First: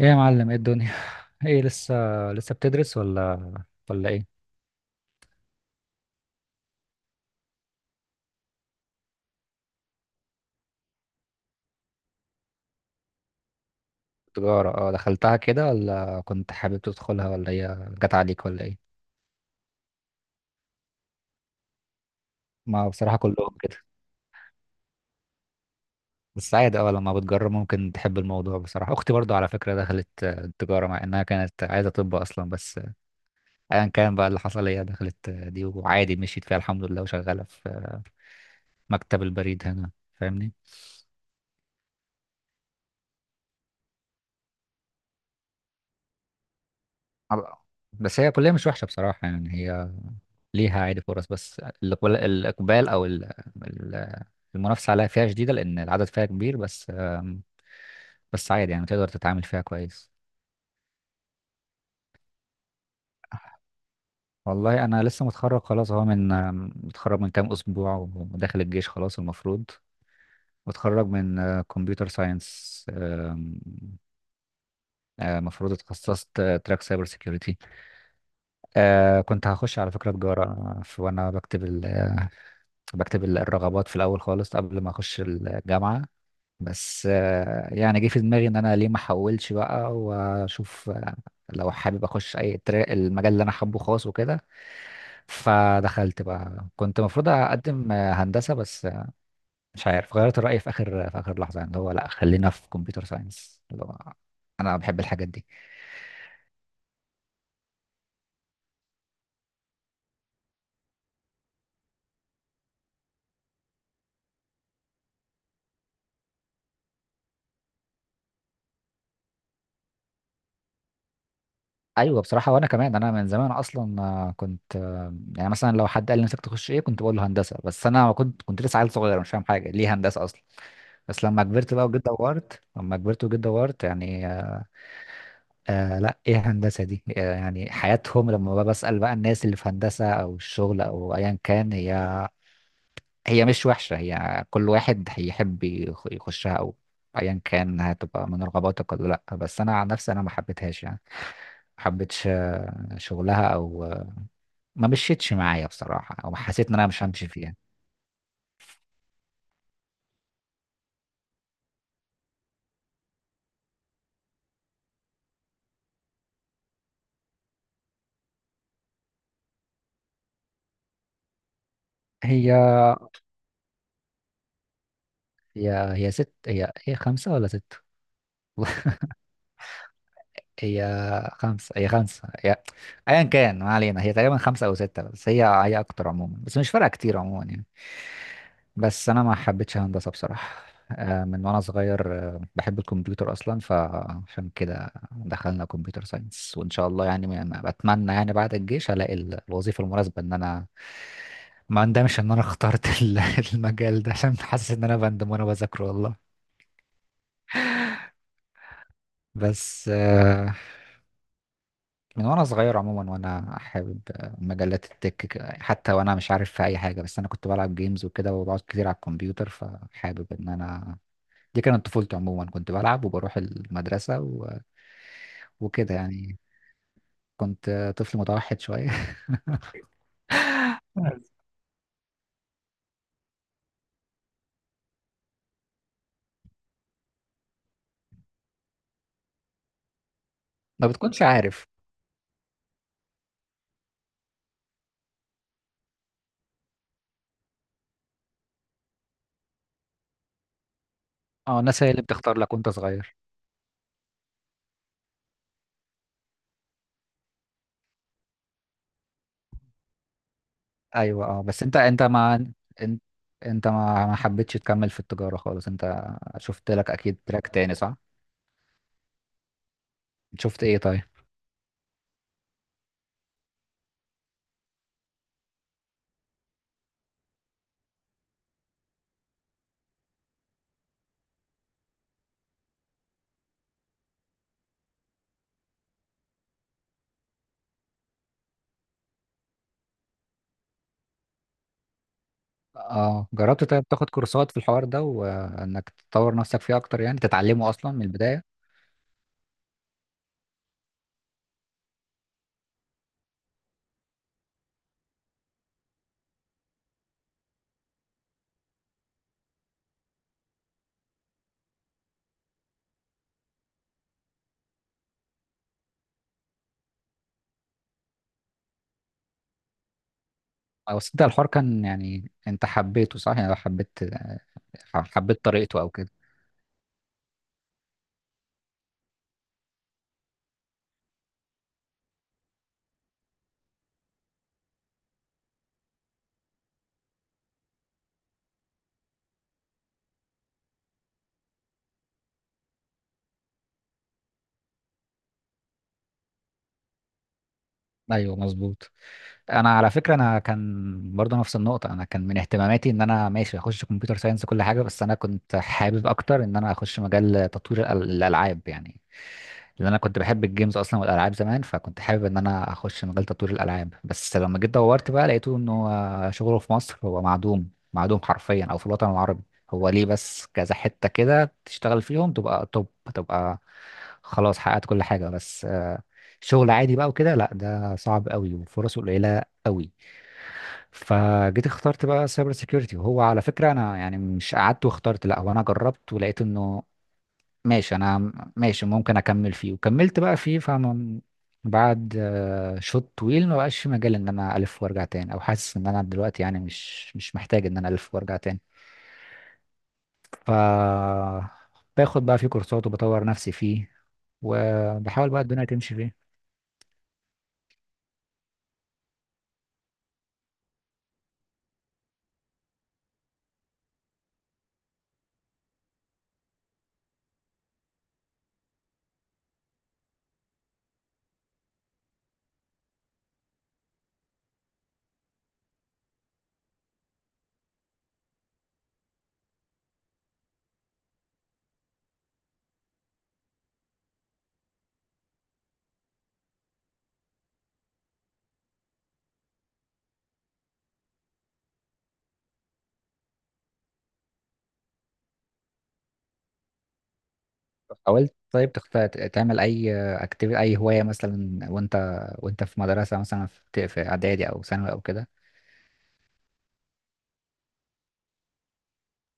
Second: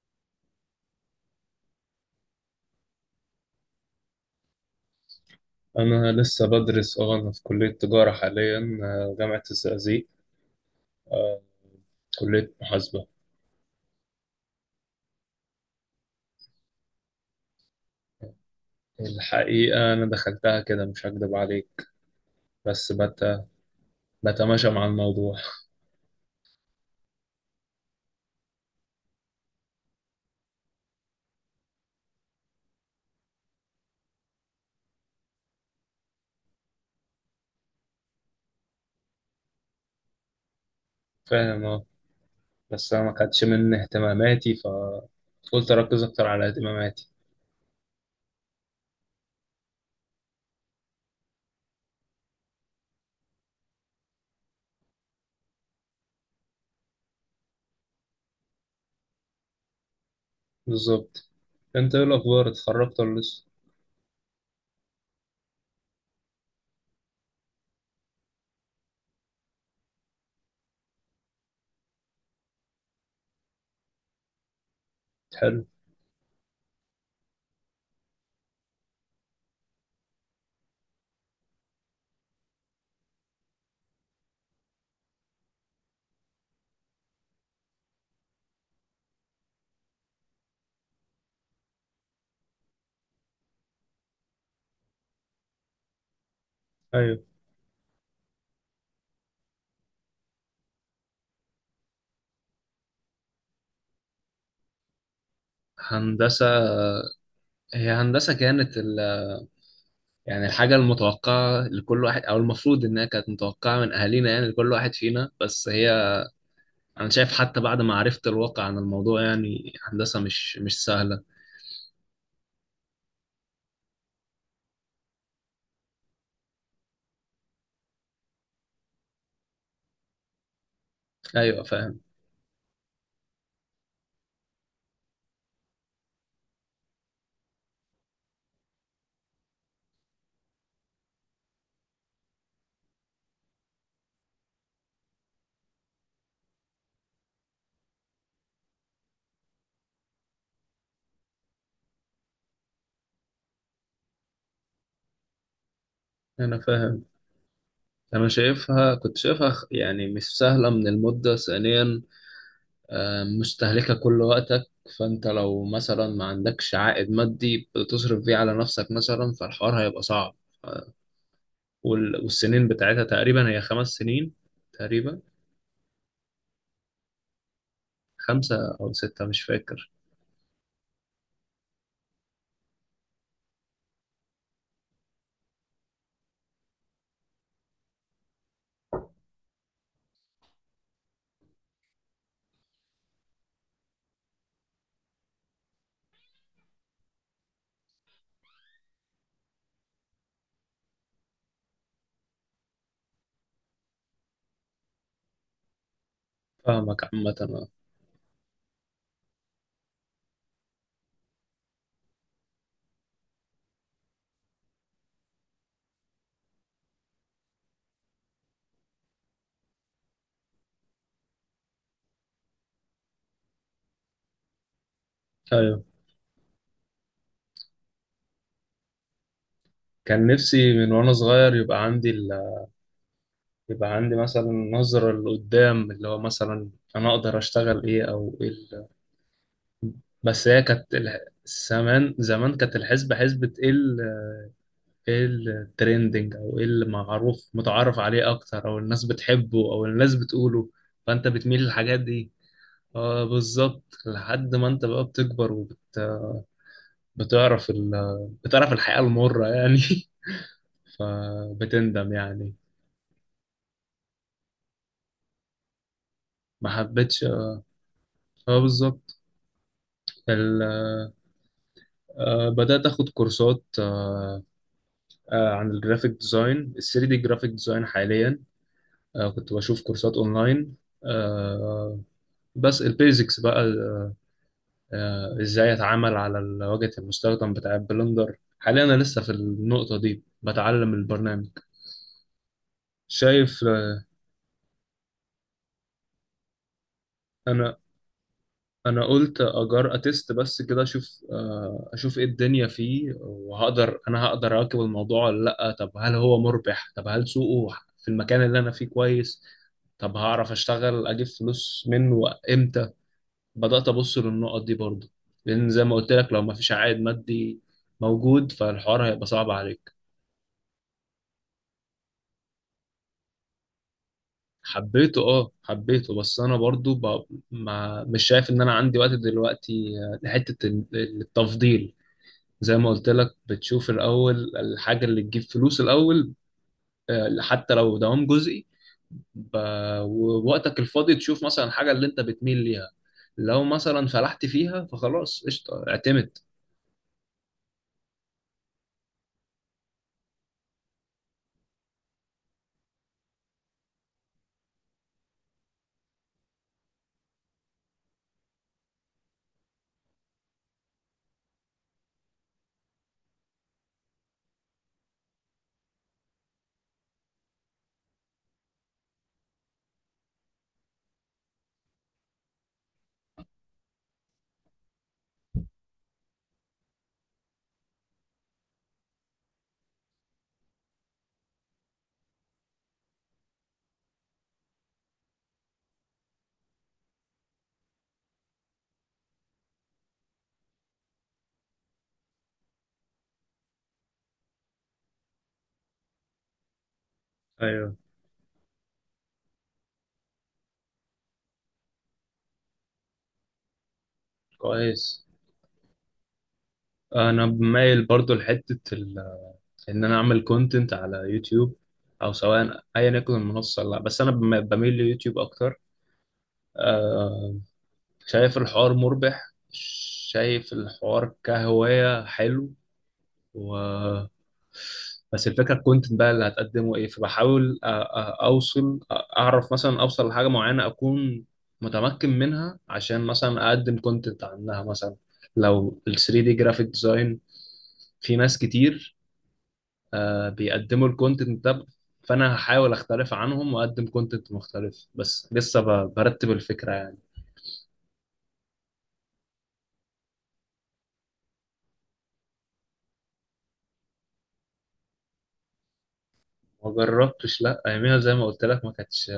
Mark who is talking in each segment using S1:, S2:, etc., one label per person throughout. S1: ايه يا معلم، ايه الدنيا؟ ايه لسه؟ لسه بتدرس ولا ولا ايه؟
S2: أنا لسه بدرس أنا في كلية تجارة حاليا، جامعة الزقازيق، آه، كلية محاسبة.
S1: تجارة، اه، دخلتها كده ولا كنت حابب تدخلها ولا هي جت عليك ولا ايه؟
S2: الحقيقة أنا دخلتها كده، مش هكدب عليك،
S1: ما
S2: بس
S1: بصراحة كلهم كده.
S2: بتماشى مع الموضوع.
S1: بس عادي، اه، لما بتجرب ممكن تحب الموضوع. بصراحة اختي برضو على فكرة دخلت تجارة مع انها كانت عايزة طب اصلا، بس ايا كان بقى اللي حصل، هي دخلت دي وعادي، مشيت فيها الحمد لله وشغالة في مكتب البريد هنا. فاهمني؟
S2: فاهم أه. بس أنا ما كانتش من اهتماماتي، فقلت أركز أكتر على اهتماماتي.
S1: أب- بس هي كلية مش وحشة بصراحة، يعني هي ليها عادي فرص، بس الإقبال، الإقبال أو ال- المنافسة عليها فيها شديدة لأن العدد فيها كبير، بس بس عادي يعني تقدر تتعامل فيها كويس.
S2: بالظبط. أنت إيه الأخبار، اتخرجت ولا لسه؟
S1: والله أنا لسه متخرج خلاص أهو، من متخرج من كام أسبوع وداخل الجيش خلاص المفروض. متخرج من كمبيوتر ساينس.
S2: حلو.
S1: المفروض اتخصصت تراك سايبر سيكيورتي. آه، كنت هخش على فكرة تجارة. وأنا بكتب الرغبات في الأول خالص قبل ما أخش الجامعة، بس يعني جه في دماغي ان انا ليه ما احولش بقى واشوف لو حابب اخش اي تراك، المجال اللي انا حابه خاص وكده. فدخلت بقى، كنت
S2: أيوه.
S1: المفروض اقدم هندسه، بس مش عارف غيرت الراي في اخر، في اخر لحظه، يعني اللي هو لا خلينا في كمبيوتر ساينس، اللي هو انا بحب الحاجات دي.
S2: هندسة. هي هندسة كانت يعني الحاجة المتوقعة لكل واحد، أو المفروض إنها كانت متوقعة من أهالينا، يعني لكل واحد فينا. بس هي انا شايف حتى بعد ما عرفت الواقع عن الموضوع، يعني هندسة مش سهلة.
S1: ايوه بصراحه، وانا كمان انا من زمان اصلا كنت يعني مثلا لو حد قال لي نفسك تخش ايه كنت بقول له هندسه، بس انا كنت لسه عيل صغير مش فاهم حاجه، ليه هندسه اصلا؟ بس لما
S2: ايوه
S1: كبرت بقى
S2: فاهم.
S1: وجيت دورت، لما كبرت وجيت دورت، يعني آه، لا ايه هندسة دي؟ آه يعني حياتهم. لما بقى بسأل بقى الناس اللي في هندسة او الشغل او ايا كان، هي مش وحشة، هي كل واحد هيحب يخشها او ايا كان هتبقى من رغباتك ولا لا. بس انا عن نفسي انا ما حبيتهاش يعني. ما حبيتش شغلها او ما مشيتش معايا بصراحة، او
S2: انا
S1: حسيت ان انا مش
S2: فاهم.
S1: همشي فيها.
S2: انا شايفها، كنت شايفها يعني مش سهلة من المدة ثانيا، مستهلكة كل وقتك. فانت لو مثلا ما عندكش عائد مادي بتصرف بيه على نفسك مثلا، فالحوار هيبقى صعب.
S1: هي
S2: والسنين بتاعتها تقريبا هي خمس سنين، تقريبا
S1: هي ست، هي خمسة ولا ستة؟
S2: خمسة او ستة، مش فاكر.
S1: هي خمسة، هي خمسة، هي أيا كان ما علينا، هي تقريبا خمسة أو ستة، بس هي أكتر عموما، بس مش فارقة كتير عموما يعني. بس أنا ما حبيتش هندسة بصراحة. آه، من وأنا صغير آه، بحب الكمبيوتر أصلا، فعشان كده دخلنا كمبيوتر ساينس، وإن شاء الله يعني أنا بتمنى يعني بعد الجيش ألاقي الوظيفة المناسبة، إن أنا ما أندمش إن أنا اخترت المجال ده، عشان حاسس إن أنا بندم وأنا بذاكره والله.
S2: فاهمك عامة.
S1: بس من وانا صغير عموما وانا حابب مجلات التك، حتى وانا مش عارف في اي حاجه، بس انا كنت بلعب جيمز وكده، وبقعد كتير على الكمبيوتر، فحابب ان انا، دي كانت طفولتي عموما، كنت بلعب وبروح المدرسه و...
S2: ايوه.
S1: وكده يعني. كنت طفل متوحد شويه.
S2: كان نفسي من وانا صغير يبقى عندي مثلا نظرة لقدام، اللي هو مثلا أنا أقدر أشتغل إيه، أو إيه بس هي
S1: ما
S2: كانت
S1: بتكونش عارف.
S2: زمان زمان كانت الحسبة حسبة إيه إيه الترندنج، أو إيه المعروف متعارف عليه أكتر، أو الناس بتحبه أو الناس بتقوله. فأنت بتميل
S1: اه الناس هي
S2: للحاجات
S1: اللي
S2: دي.
S1: بتختار لك وانت صغير.
S2: آه بالظبط. لحد ما أنت بقى بتكبر بتعرف ال... بتعرف الحقيقة المرة يعني.
S1: ايوه، اه، بس
S2: فبتندم يعني.
S1: انت انت ما حبيتش تكمل في التجاره خالص، انت
S2: ما
S1: شفت لك اكيد
S2: حبيتش.
S1: تراك تاني، صح؟
S2: اه بالظبط.
S1: شفت ايه طيب؟
S2: بدأت أخد كورسات، عن الجرافيك ديزاين، ال 3D جرافيك ديزاين حاليا. كنت بشوف كورسات أونلاين. آه، بس البيزكس بقى، إزاي أتعامل على واجهة المستخدم بتاع البلندر. حاليا أنا لسه في النقطة دي، بتعلم البرنامج.
S1: اه،
S2: شايف.
S1: جربت طيب تاخد كورسات في الحوار ده، وانك تطور نفسك فيه اكتر، يعني تتعلمه
S2: أنا
S1: اصلا من البدايه؟
S2: قلت اجار اتست بس كده اشوف، ايه الدنيا فيه، وهقدر هقدر اواكب الموضوع ولا لا، طب هل هو مربح، طب هل سوقه في المكان اللي انا فيه كويس، طب هعرف اشتغل اجيب فلوس منه امتى. بدأت ابص للنقط دي برضه، لان زي ما قلت لك لو ما فيش عائد مادي موجود، فالحوار هيبقى صعب عليك.
S1: او بس انت الحوار كان، يعني انت حبيته، صح؟ يعني حبيت،
S2: حبيته،
S1: حبيت
S2: اه،
S1: طريقته او كده؟
S2: حبيته، بس انا برضه ما مش شايف ان انا عندي وقت دلوقتي، لحتة التفضيل. زي ما قلت لك، بتشوف الأول الحاجة اللي تجيب فلوس الأول. حتى لو دوام جزئي، ب... ووقتك الفاضي تشوف مثلا الحاجة اللي أنت بتميل ليها. لو مثلا فلحت فيها فخلاص، قشطة، اعتمد.
S1: ايوه مظبوط. انا على فكره انا كان برضه نفس النقطه، انا كان من اهتماماتي ان انا ماشي اخش كمبيوتر ساينس، كل حاجه، بس انا كنت حابب اكتر ان انا اخش مجال تطوير الالعاب يعني. لان انا كنت بحب الجيمز اصلا والالعاب زمان، فكنت حابب ان انا اخش مجال تطوير الالعاب. بس لما جيت دورت بقى لقيته انه شغله في مصر هو معدوم، معدوم حرفيا، او في الوطن العربي. هو ليه بس كذا حته كده تشتغل فيهم تبقى توب، تبقى خلاص حققت كل حاجه، بس شغل عادي بقى وكده لا، ده صعب قوي وفرصه قليله قوي. فجيت اخترت بقى سايبر سيكيورتي، وهو على فكره انا يعني مش قعدت واخترت، لا هو انا جربت ولقيت انه ماشي انا ماشي، ممكن اكمل فيه، وكملت بقى فيه، فاهم؟ بعد شوط طويل ما بقاش في مجال ان انا الف وارجع تاني، او حاسس ان انا دلوقتي يعني مش مش محتاج ان انا
S2: ايوه
S1: الف وارجع تاني. ف باخد بقى فيه كورسات وبطور نفسي فيه،
S2: كويس.
S1: وبحاول بقى الدنيا تمشي فيه.
S2: أنا مايل برضو لحتة إن أنا أعمل كونتنت على يوتيوب، أو سواء أيا يكن المنصة، لا بس أنا بميل ليوتيوب أكتر. آه، شايف الحوار مربح، شايف الحوار كهواية حلو. و بس الفكره، الكونتنت بقى اللي هتقدمه ايه، فبحاول اوصل، اعرف مثلا، اوصل لحاجه معينه، اكون متمكن منها، عشان مثلا اقدم كونتنت عنها مثلا. لو ال 3 دي جرافيك ديزاين، في ناس كتير بيقدموا الكونتنت ده، فانا هحاول اختلف عنهم واقدم كونتنت مختلف، بس لسه برتب الفكره يعني.
S1: حاولت طيب تعمل اي اكتيفيتي، اي هوايه مثلا، وانت وانت في مدرسه مثلا، في في اعدادي او ثانوي او كده؟
S2: ما جربتش لا اياميها. زي ما قلت لك، ما كانتش،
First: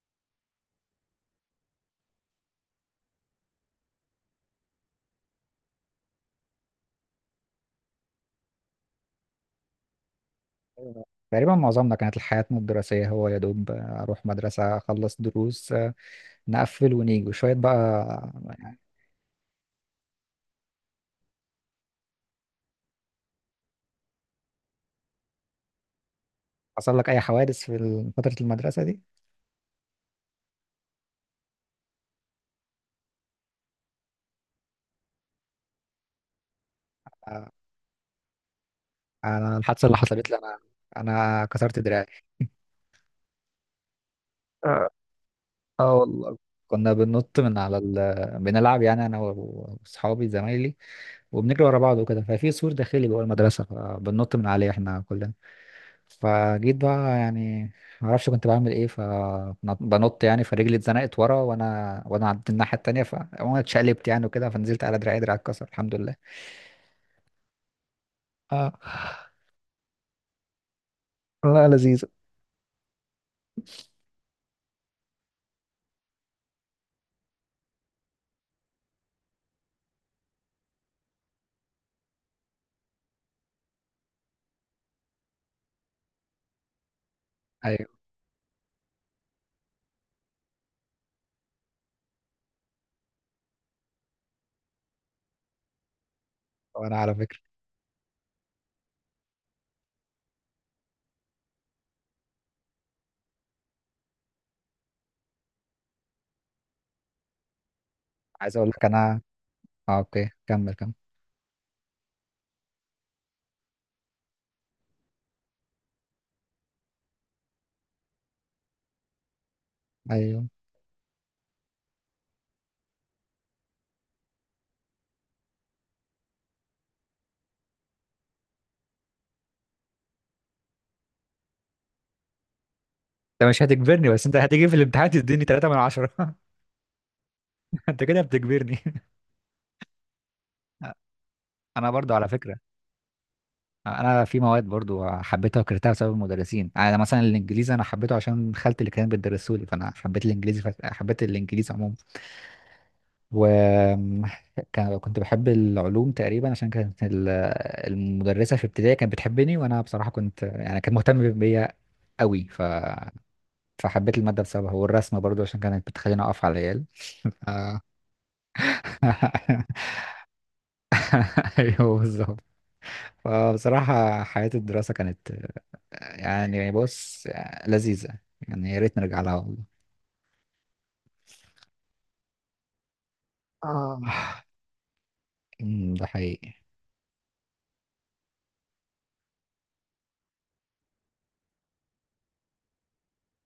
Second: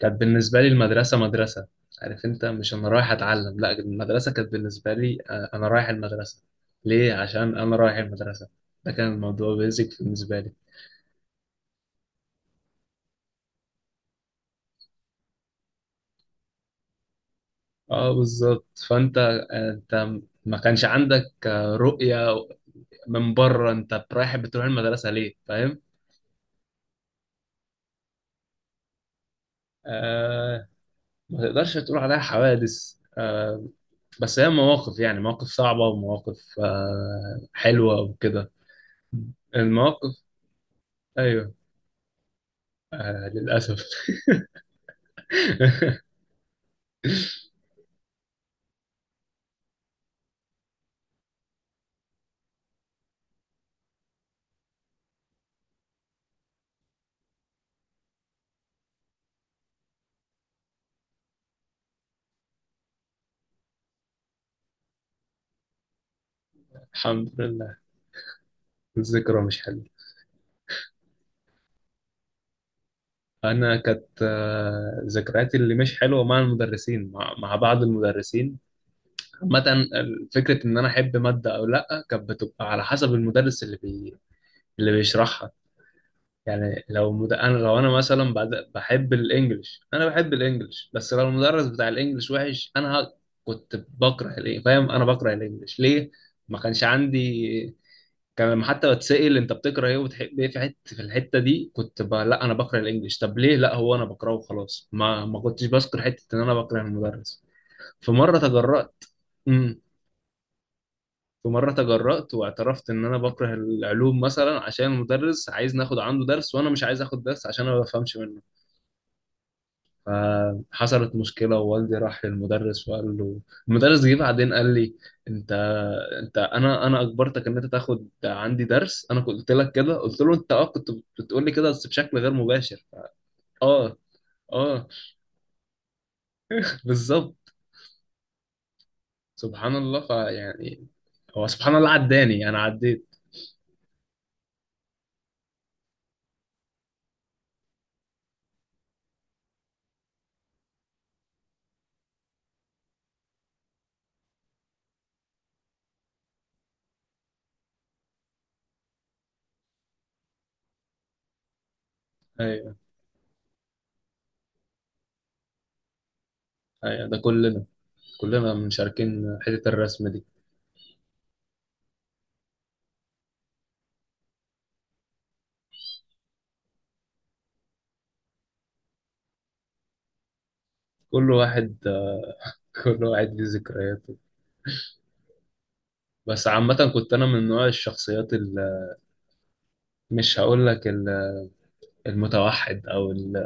S2: كانت بالنسبة لي المدرسة مدرسة، عارف، انت مش انا رايح اتعلم، لا المدرسة كانت بالنسبة لي، انا رايح المدرسة ليه، عشان انا رايح المدرسة. ده كان الموضوع بيزك بالنسبة لي.
S1: تقريبا معظمنا كانت حياتنا الدراسيه هو يا دوب اروح مدرسه، اخلص دروس، نقفل ونيجي وشويه
S2: اه
S1: بقى
S2: بالظبط.
S1: يعني.
S2: فانت، انت ما كانش عندك، رؤية من بره، انت رايح بتروح المدرسة ليه، فاهم.
S1: حصل لك اي حوادث في فتره المدرسه دي؟
S2: آه. ما تقدرش تقول عليها حوادث، آه. بس هي مواقف، يعني مواقف صعبة، ومواقف
S1: آه،
S2: حلوة وكده.
S1: انا الحادثه اللي
S2: المواقف.
S1: حصلت لي انا، انا
S2: ايوه.
S1: كسرت دراعي.
S2: آه، للأسف.
S1: اه، آه والله، كنا بننط من على ال... بنلعب يعني انا واصحابي زمايلي، وبنجري ورا بعض وكده. ففي سور داخلي جوه المدرسه، فبننط من عليه احنا كلنا. فجيت بقى يعني ما اعرفش كنت بعمل ايه، فبنط يعني، فرجلي اتزنقت ورا وانا عدت الناحيه التانيه، فانا اتشقلبت يعني وكده، فنزلت على دراعي، دراعي اتكسر الحمد لله.
S2: الحمد لله.
S1: اه،
S2: الذكرى مش حلوة.
S1: والله لذيذة.
S2: أنا كانت ذكرياتي اللي مش حلوة مع المدرسين، مع بعض المدرسين. عامة فكرة إن أنا أحب مادة أو لأ كانت بتبقى على حسب المدرس اللي اللي بيشرحها. يعني أنا لو
S1: ايوه،
S2: أنا مثلا بحب الإنجليش، أنا بحب الإنجليش، بس لو المدرس بتاع الإنجليش وحش، أنا كنت بكره الإنجليش، فاهم. أنا بكره الإنجليش ليه؟ ما كانش
S1: وانا على فكره
S2: عندي. كان لما حتى بتسأل انت بتكره ايه وبتحب ايه في حته في الحته دي، كنت لا انا بكره الانجليش، طب ليه، لا هو انا بكرهه وخلاص، ما كنتش بذكر حته ان انا بكره المدرس. في مره
S1: عايز اقول لك
S2: تجرأت.
S1: انا.
S2: امم.
S1: اه اوكي، كمل كمل.
S2: في مره تجرأت، واعترفت ان انا بكره العلوم مثلا، عشان المدرس عايز ناخد عنده درس، وانا مش عايز اخد درس عشان انا ما بفهمش منه.
S1: ايوه،
S2: فحصلت مشكلة، ووالدي راح للمدرس وقال له. المدرس جه بعدين قال لي: انت، اجبرتك ان انت تاخد عندي درس، انا كنت قلت لك كده. قلت له: انت، اه، كنت بتقول لي كده بس بشكل غير مباشر.
S1: انت مش
S2: اه
S1: هتجبرني، بس انت هتيجي في
S2: اه
S1: الامتحان تديني 3 من 10.
S2: بالظبط.
S1: انت كده بتجبرني.
S2: سبحان الله. فيعني هو سبحان الله،
S1: انا برضو على
S2: عداني،
S1: فكره،
S2: انا عديت.
S1: انا في مواد برضو حبيتها وكرهتها بسبب المدرسين، يعني انا مثلا الانجليزي، انا حبيته عشان خالتي اللي كانت بتدرسه لي، فانا حبيت الانجليزي، ف... حبيت الانجليزي عموما. و كنت بحب العلوم تقريبا عشان كانت المدرسه في ابتدائي كانت بتحبني، وانا بصراحه كنت يعني كانت مهتمه بيا قوي، ف...
S2: ايوه.
S1: فحبيت الماده بسببها. والرسم برضو عشان كانت بتخليني اقف على العيال.
S2: ايوه ده
S1: ف-
S2: كلنا، كلنا مشاركين حتة الرسم دي.
S1: ايوه بالظبط. فبصراحة حياة الدراسة كانت يعني بص، لذيذة، يعني يا ريت نرجع لها والله.
S2: كل واحد، كل واحد ليه
S1: اه،
S2: ذكرياته.
S1: أمم، ده
S2: بس
S1: حقيقي.
S2: عامة، كنت انا من نوع الشخصيات اللي مش هقول لك المتوحد، او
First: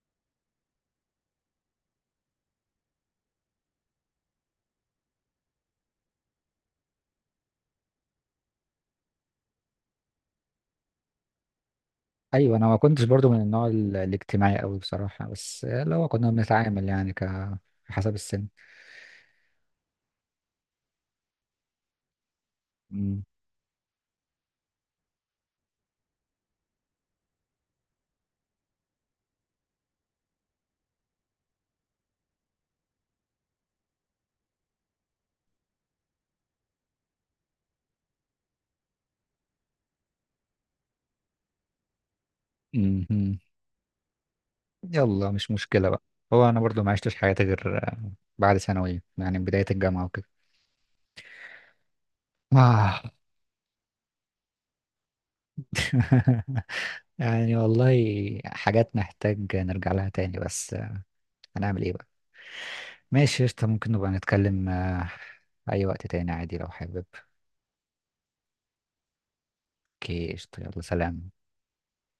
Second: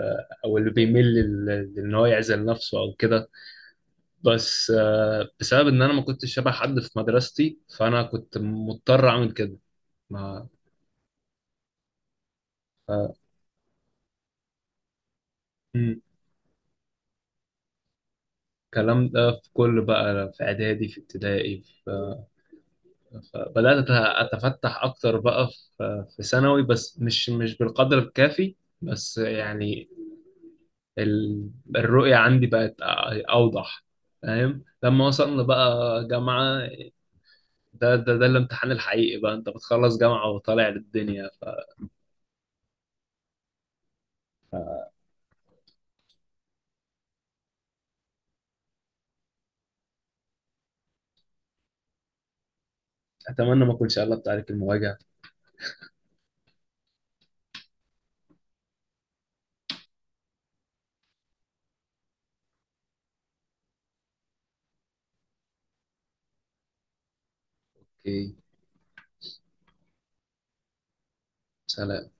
S2: او اللي بيميل لان هو يعزل نفسه او كده، بس بسبب ان انا ما كنتش شبه حد في مدرستي، فانا كنت مضطر اعمل كده. ما
S1: أيوة أنا ما كنتش برضو من النوع الاجتماعي أوي بصراحة، بس
S2: مم.
S1: لو كنا بنتعامل يعني حسب السن.
S2: الكلام ده في كل بقى، في اعدادي، في ابتدائي،
S1: أمم،
S2: اتفتح اكتر بقى في ثانوي، بس مش بالقدر الكافي. بس يعني ال- الرؤية عندي بقت أوضح. فاهم. لما وصلنا بقى جامعة، ده الامتحان الحقيقي بقى، انت بتخلص جامعة وطالع للدنيا.
S1: أمم. يلا مش مشكلة بقى. هو أنا برضو ما عشتش حياتي غير بعد ثانوي، يعني بداية الجامعة وكده. آه.
S2: اتمنى ما اكونش قلبت عليك المواجهة.
S1: يعني والله، حاجات نحتاج نرجع لها تاني، بس هنعمل إيه بقى؟ ماشي قشطة، ممكن نبقى نتكلم أي وقت تاني عادي لو حابب.
S2: اوكي.
S1: اوكي قشطة، يلا سلام.
S2: سلام.